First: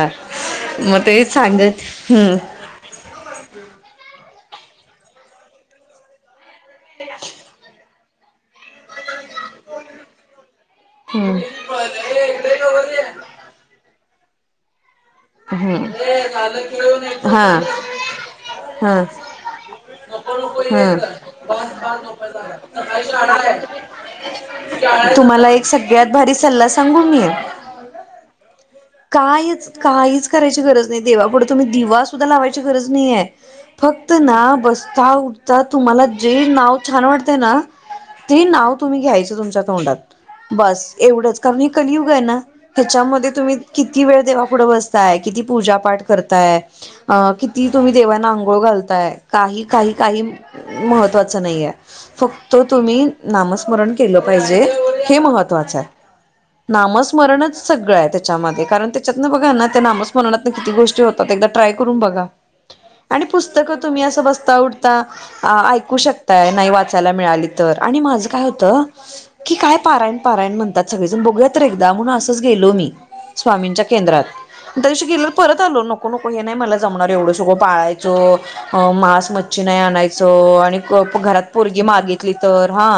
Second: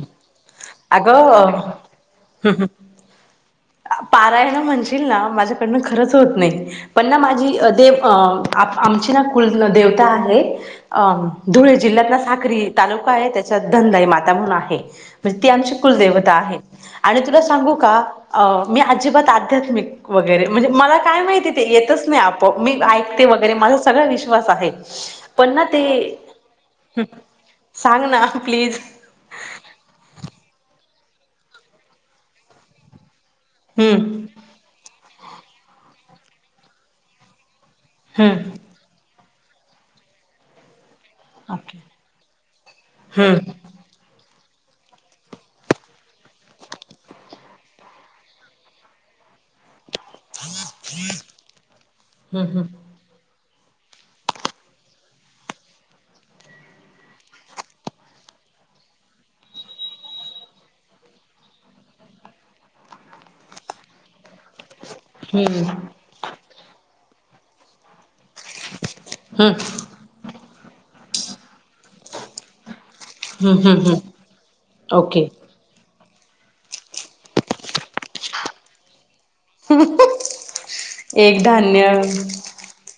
अ मग ते अगं सांग हम् पारायण म्ह माझ्याकड खच होत नाही पण मा आम देवता आहे हम्म धुळे जिल्ह्यात साकरी तालुका आहे त्याच्या ा माता म्हणून आहे म्हणजे तु हा स मी हा हा अजिबातधरे ला का माेत नाही आप मी ऐकरे माझ सग विश्वास आहे तुम्हाला पण एक सगळ्यात ते भारी सल्ला सांगू मी सांग ना प्लीज कायच काहीच करायची गरज नाही देवाकुढं तुम्ही दिवास सुुद्धा लावायची गरज नाहीे फक्त हम्म ना बसता उठता तुम्हाला जे नाव छान वाटतं ना ते हम्म. नाव तुम्ही घ्यायच तुमच्या तोंडात बस एवढंच का कलुग आहे ना त्याच्यामध्ये हम्म हम्म तुम्ही किती वेळ देवा पुुढं बसताय किती पूजा पाठ करताय अ किती तुम्ही देवांना आंघोळ घालताय काही काही काही महत्त्वाचं नाही आहे फक्त हम्म तुम्ही नामस्कार स्मरण केलं पाहिजे हे महत्वाचं आहे नामस्मरणच सगळं आहे त्याच्यामध्ये कारण त्याच्यात ना बघा ना त्या नामस्मरण म्हणाल्या तर किती गोष्टी होतात एकदा ट्राय करून बघा आणि पुस्तक तुम्ही असं बसून. उठता हम्म उठता ऐकू शकता नाही वाचायला मिळाली तर आणि माझ काय होत हम्म. की काय पारायण, पारायण म्हणतात सगळेजण बघूयात तरी एकदा म्हणून असंच गेलो मी हम्म हम्म स्वामींच्या हम्म केंद्रात तशी ओके गेलो परत आलो. नको नको हे नाही मला जमणार एवढं सगळं पाळायचं मास मच्छी नाही आणायच आणि एक घरात पोरगी धान्य मागितली तर हा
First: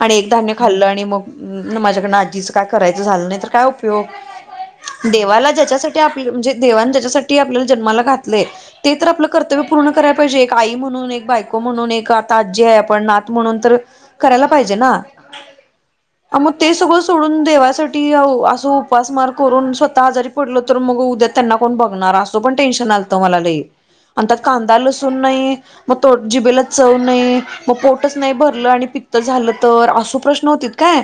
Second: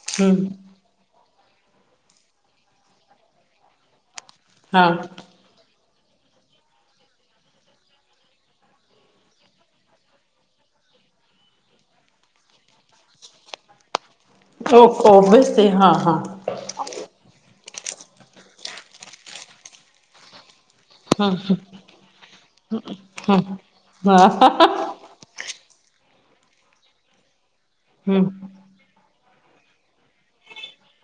आणि एक हम्म धान्य खाल्लं आणि मग माझ्याकडनं आजीचं काय करायचं झालं नाही तर काय उपयोग हा देवाला ज्याच्यासाठी म्हणजे दे ज्याच्यासाठी आपल्या जन्माला घातलेय ते तर आपलं कर्तव्य पूर्ण कराला पाहिजे एक आई म्हणून. म्हणून एक बायको म्हणून, एक आता आजी आहे आपण नात म्हणून तर करायला पाहिजे ओ ना ओबसली हा हा मग ते सगळं सोडून देवास साठी असं उपासमार करून स्वतः आजारी पडलो तर तर मग उद्या हम्म त्यांना कोण बघणार असं पण टेन्शन आलतं हम्म मलालई अन त्यात कांदा लसूण नाही. मग तो जिबेला चव नाही मग हम्म हा पोटच नाही हम्म भरलं आणि पित्त झालं. तर असो प्रश्न होत काय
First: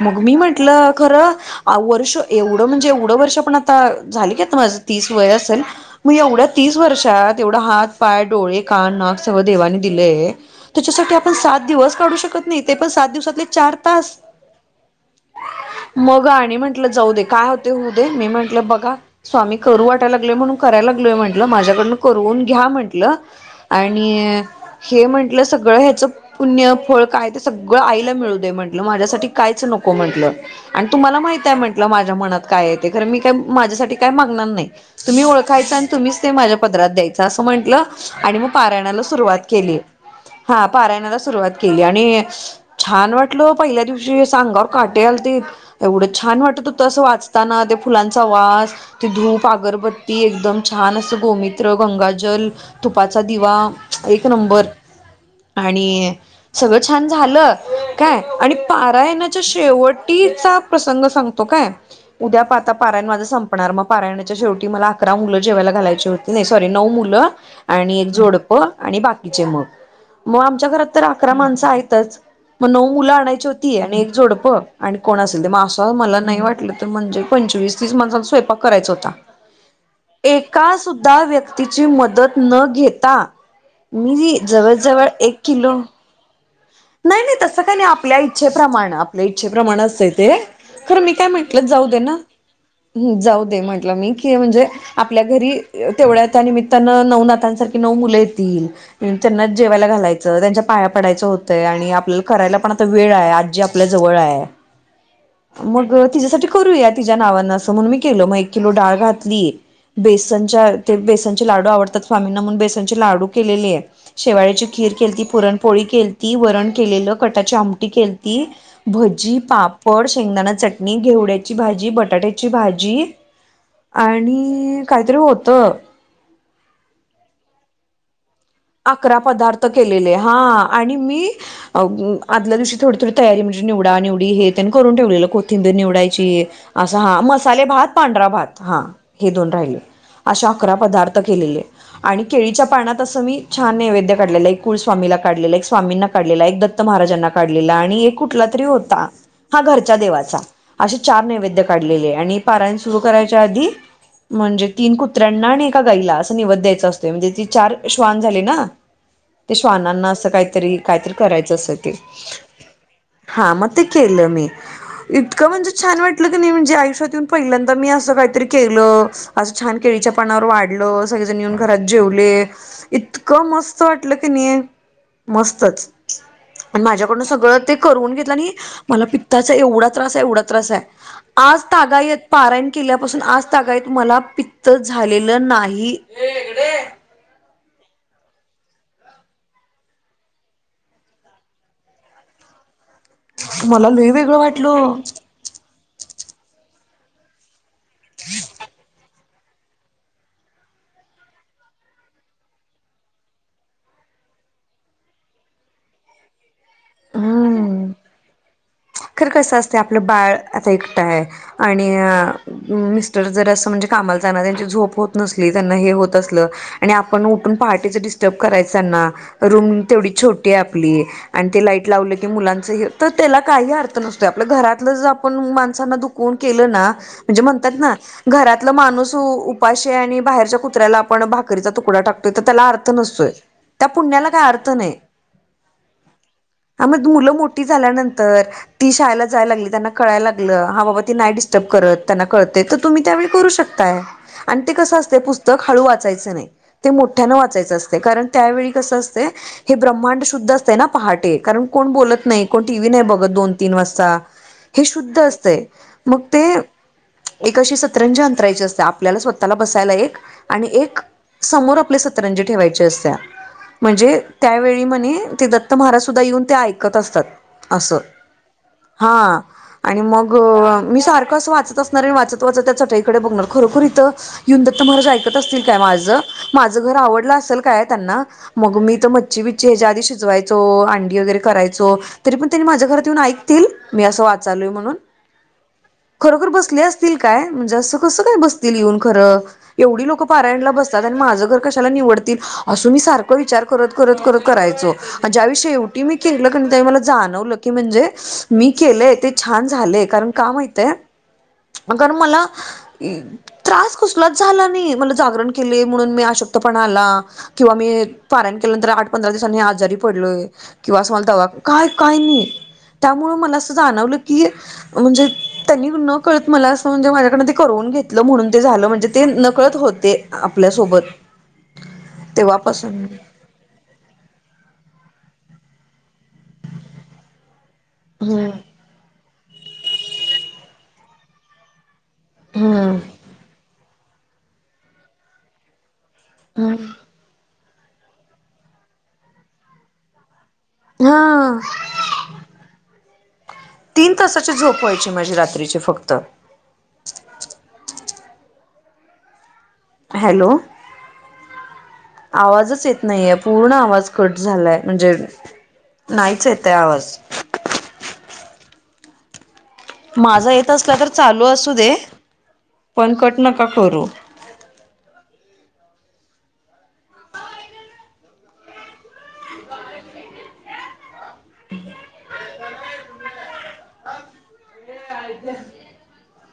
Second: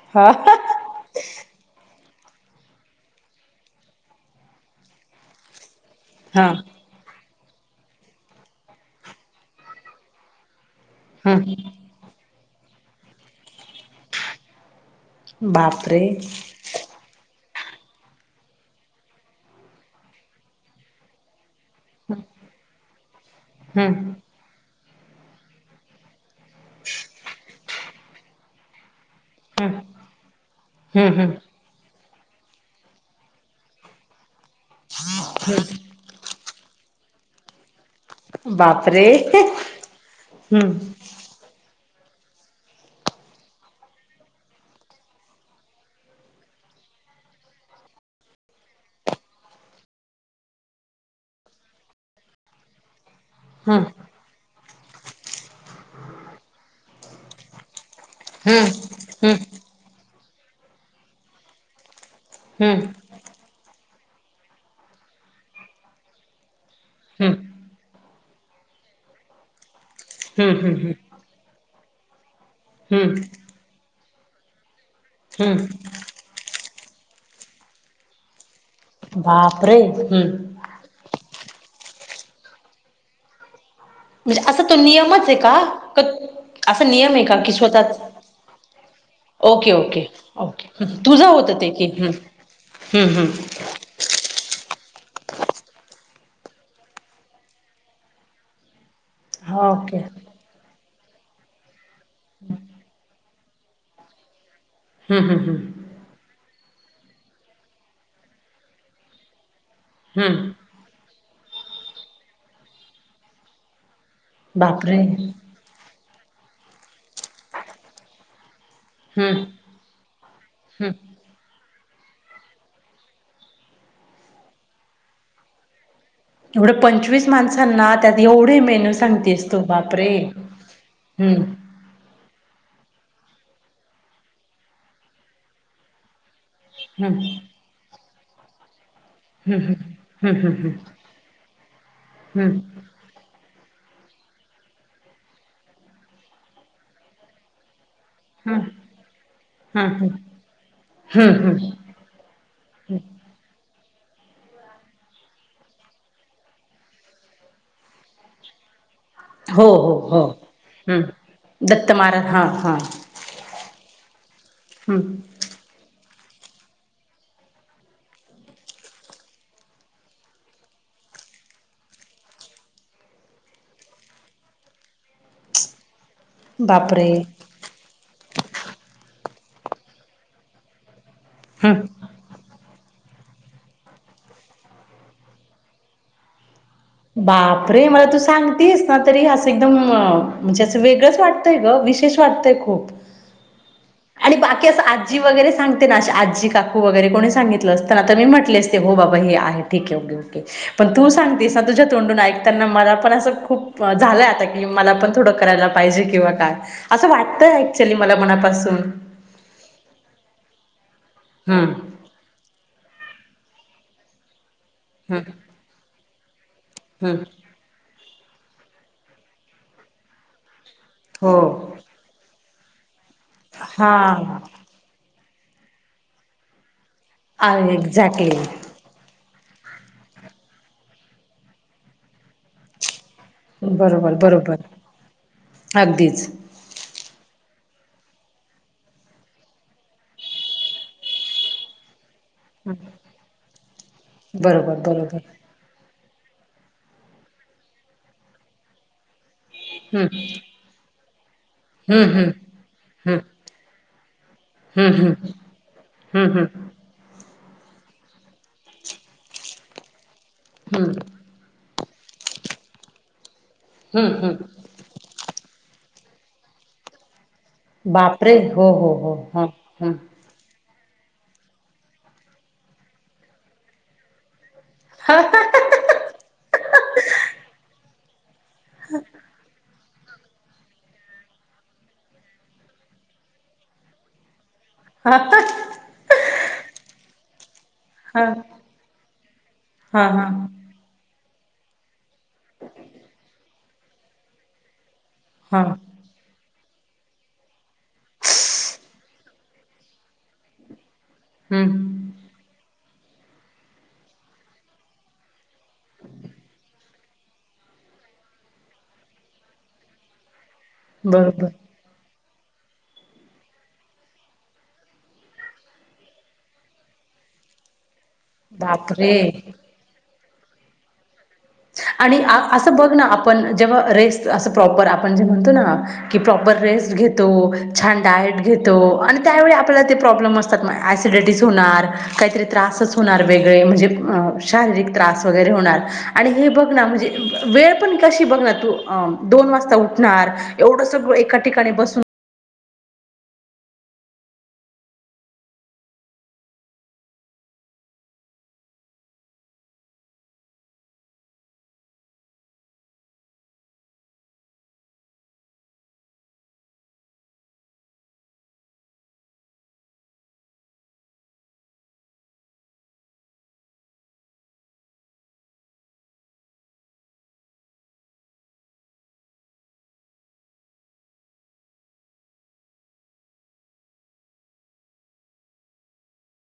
मग हा मी म्हंटलं खरं वर्ष. एवढं म्हणजे एवढं वर्ष पण आता झाली की माझ तीस वय असेल. मग हा एवढ्या तीस वर्षात एवढा हात, पाय, डोळे, कान, नाक सर्व देवानी दिलेय. त्याच्यासाठी आपण हम्म सात दिवस काढू शकत नाही ते पण सात दिवसातले चार तास. बापरे मग आणि म्हंटलं जाऊ दे काय होते होऊ दे मी म्हंटलं बघा. स्वामी करू वाटाय लागलेय म्हणून करायला लागलय म्हटलं माझ्याकडनं करून घ्या म्हंटलं. हम्म आणि. हे म्हटलं सगळं ह्याचं पुण्य फळ काय ते सगळं आईला मिळूदे म्हंटलं माझ्यासाठी कायच हम्म नको. हो म्हटल अन हम्म तुम्हाला माहित हम्म आहे म्हटल माझ्या मनात काय आहे ते मी काय माझ्यासाठी काय मागणार नाही तुम्ही ओखय आणि तुम्हीच ते माझ्या पदरात द्यायचं असं म्हटलं. आणि मग पारायणाला बापरे सुरुवात केली हा हम्म पारायणाला सुरुवात. केली आणि छान वाटल पहिल्या दिवशी सांगावर काटे आल ते एवढं छान वाट. तू तसं वाचताना ते फुलांचा वास. ती धूप अगरबत्ती एकदम छान असं गोमित्र, गंगाजल त तुपाचा दिवा हम्म एक नंबर. आणि सगळं छान झालं. काय आणि हम्म हम्म पारायणाच्या शेवटीचा प्रसंग सांगतो काय. उद्या पाहता हम्म पारायण माझ संप. सपणार मग पारायणाच्या शेवटी मला अकरा मुलं जेवायला घालायची होती नाही सॉरी नऊ मुलं हम्म आणि एक जोडप. हो आणि बाकीचे मग. मग हम्म आमच्या घरात हम्म तर अकरा माणसं आहेतच मग नऊ मुलं हम्म आणायची होती आणि एक झोडपं. आणि कोण असेल ते हम्म असं मला नाही वाटलं तर म्हणजे पंचवीस तीस माणस स्वय. करायच होता बापरे हम्म एका सुद्धा व्यक्त. तीची मदत न घेता मी म्हणजे असा जवळ, तो जवळ नियमच आहे एक का? किलो. असं नियम नाही आहे नाही का की तस काय नाही स्वतःच आपल्या इच्छेप्रमाण आपल्या ओके इच्छेप्रमाण ओके असतं ते ओके खर हं मी तुझं काय होतं म्हटलं. ते की जाऊ दे हं ना हं हं. जाऊ दे म्हट मी म्हणजे. आपल्या घरी तेवढ्या त्या निमित्तानं नऊ नातांसारखी नऊ मुलं येतील. त्यांना हा, जेवायला ओके. घालायचं त्यांच्या पाया पडायचं होतंय आणि आपल्याला करायला पण आता वेळ आहे. आपल्या जवळ हं हं हं मग तेच्यासाठी. करूया तिच्या नावानं मग एक किलो डाळ घातली हं. बेसनच्या बेसन. घे लाडू आवडतात स्वामीं म्हून बेसनचे लाडू केले आहे शेवाळची खीर बापरे! केती पुरणपोळी केलती. ती वरण केलेलं कटाची आमटी केलती. हं भजी, पापड, शेंगदाणा हं. चटणी, घेवड्याची भाजी, बटाट्याची भाजी आणि काहीतरी होत. एवढं पंचवीस माणसांना त्या. अकरा पदार्थ केलेले हा आणि मी हं आदल्या दिवशी थोडी थोडी तयारी म्हणजे निवडा निवडी हे त्यांनी करून ठेवलेलं. कोथिंबीर निवडायची असं हं हा. मसाले भात, पांढरा भात हा. हे दोन हं हं राहिले. हं हं अशे हं अकरा पदार्थ केलेले आणि हं हं. केळीच्या पाण्यात असं मी छान! नैवेद्य काढले आहे, एक कुळ स्वामीला काढलेला एक स्वामींना काढलेला एक दत्त महाराजांना काढलेला आणि एक कुठला हं तरी होता? हा हं घरच्या हं देवाचा असे चार हं नैवेद्य हं काढलेले आहे, आणि पारायण सुरू करायच्या आधी म्हणजे तीन कुत्र्यांना आणि एका गाईला असं निवद द्यायचं असतोय म्हणजे ती चार श्वान [unintelligible] ना ते हो हो श्वावांना हो असं काय तरी, काय हं. तर कराचं असं दत्त ते. महाराज हां हां. हा, मग ते केलं मी हं. इतकं म्हणजे छान! वाट वाटलं की नाही, म्हणजे आयुष्यात येवून पहिल्यांदा मी असं काही तरी केलं असं छान! केळीच्या पानावर वाढलं सगळे जण येऊन घरात जेवलीत इतकं मस्त वाटलं की नाही, मस्तच! बापरे! माझ्याकडून सगळं ते करून घेतलं आणि मला प त्याचा एवढा त्रास आहे एवढा त्रास आहे, आज हं. तागायत पारायण केल्यापासून आज तागायत मला पित्त झालेलं नाही, ये इकडे ये. बापरे! मला तू सांगतीयेस ना, तरी असं एकदम म्हणजे असं वेगळंच वाटतयं गं. विशेष वाटतंय खूप मला लई आणि वेगळं बाकी असं वाटलं आजी वगैरे सांगते ना, अशी आजी, काकू वगैरे कोणी सांगितलं असतं तर आता मी म्हटले, असते हो बाबा हे आहे ठीक ओके ओके! पण तू सांगतेस तुझ्या तोंडून ऐकताना मला पण असं खूप झालंय, आता की मला पण थोडं करायला पाहिजे किंवा काय? असं वाटतंय ऍक्च्युली मला मनापासून. खरं कसं असतयं आपलं बाळ आता एकटं आहे, आणि अ जर असं म्हणजे कामाला जाणार आहे झोप होत हम्म नसली, त्यांना हे होत असलं आणि हम्म. आपण उठून पहाटेचं डिस ब करायचं त्यांना रूम तेवढी छोटी आहे, आपली आणि ती हो लाईट लावलं की मुलांचं हे तर त्याला काही अर्थ नसतोय, हा आपलं घरातलं जे आपण माणसांना दुखवून केलं ना म्हणजे म्हणतात ना, एक्झॅक्टली घरातलं माणूस उठ उपाशी आणि बाहेरच्या कुत्र्याला आपण भाकरीचा तुकडा टाकतोय तर, त्याला अर्थ नस तोय. त्या बरोबर पुण्याला काय बरोबर अर्थ नाही. अगदीच हा म दू मुलं मो ठी झाल्यानंतर, ती शाळेला जाय लागली, त्यांना कळायला लागलं, हा बाबा ती नाही डिस्टर्ब करत त्यांना कळतय, तर तुम्ही त्यावेळी करू शकताय आणि ते बरोबर कस असतय बरोबर पुस्तक हळू वा चायच नाही, मोठ्यान वाचायचं असतय कारण, त्यावेळी कसं असतय हे हम्म ब्रह्मांड शुद्ध असते ना पहाटे कारण कोण बोलत हम्म नाही, कोण टीव्ही नाही हम्म बघत. दोन तीन वाजता, हे हम्म हम्म हम्म शुद्ध असतय मग हम्म ते हम्म एक अशी सतरंजी अंथरायची असते. आपल्याला स्वतःला बसायला एक आणि हम्म एक समोर आप आपली सतरंजी ठेवायची असतिया म्हणजे हम्म हम्म त्यावेळी म्हने ते द त्त महाराज सुद्धा येऊन ते ऐकत असतात. असं बापरे! हो हो हा आणि मग मी सारखं अस वाचत असणार आणि वाचत वाचत त्या चटईकडे बघणार, खरोखर इथं येऊन दत्त महाराज हो ऐकत असतील काय माझं? माझं घर आवडलं असेल काय त्यांना? मग मी तर मच्छी बिच्छ ह्याच्या आधी शिजवायचो, अंडी वगैरे करायचो तरी पण त्यांनी माझ्या घरात येऊन ऐक असतील मी असं वाचालोय म्हणून, हा खरोखर बसले असतील काय? म्हणजे असं हा कस काय बसतील येऊन खरं, एवढी हा लोक हा पारायणला बसतात आणि माझं घर कशाला निवड तील अस मी सारखा विचार करत, करत करायचो, ज्यावी मी हा शेवटी केलं पणं ताई मला जाणवलं की, म्हणजे मी केलंय ते छान झालय, कारण का माहित हाय आ हम्म गर मला त्रास कसलाच झाला नाही, मला जागरण केली म्हणून मी आशक्तपणा आला किंवा मी पारायण केल्यानंतर, आठ पंधरा दिवसानी आजारी पडलोय. किंवा अस मला दवा बरोबर काय काय नाही. त्यामुळे मला असं जाणवलं की, म्हणजे त्यांनी न कळत मला असं म्हणजे माझ्याकडन ते करवून घेत म्हणून ते झालं म्हणजे बापरे ते नकळत होते आपल्यासोबत आणि असं बघ ना तेव्हापासून आपण जेव्हा रेस्ट असं प्रॉपर आपण जे म्हणतो ना की प्रॉपर रेस्ट घेतो छान डाएट हम्म घेतो आणि त्यावेळी आपल्याला ते प्रॉब्लेम असतात मग ॲसिडिटीज होणार काहीतरी त्रासच हम्म होणार वेगळे म्हणजे शारीरिक त्रास वगैरे होणार आणि हे बघ हम्म म्हणजे वेळ पण कशी बघणार तू दोन वाजता उठणार एवढं सगळं एका हा ठिकाणी बसून तीन तासाची झोप व्हायची माझी रात्रीची फक्त हॅलो आवाजच येत नाहीये पूर्ण आवाज कट झालाय म्हणजे नाहीच येते आवाज ह माझा येत असला तर चालू असू दे पण कट नका करू ह हम् ज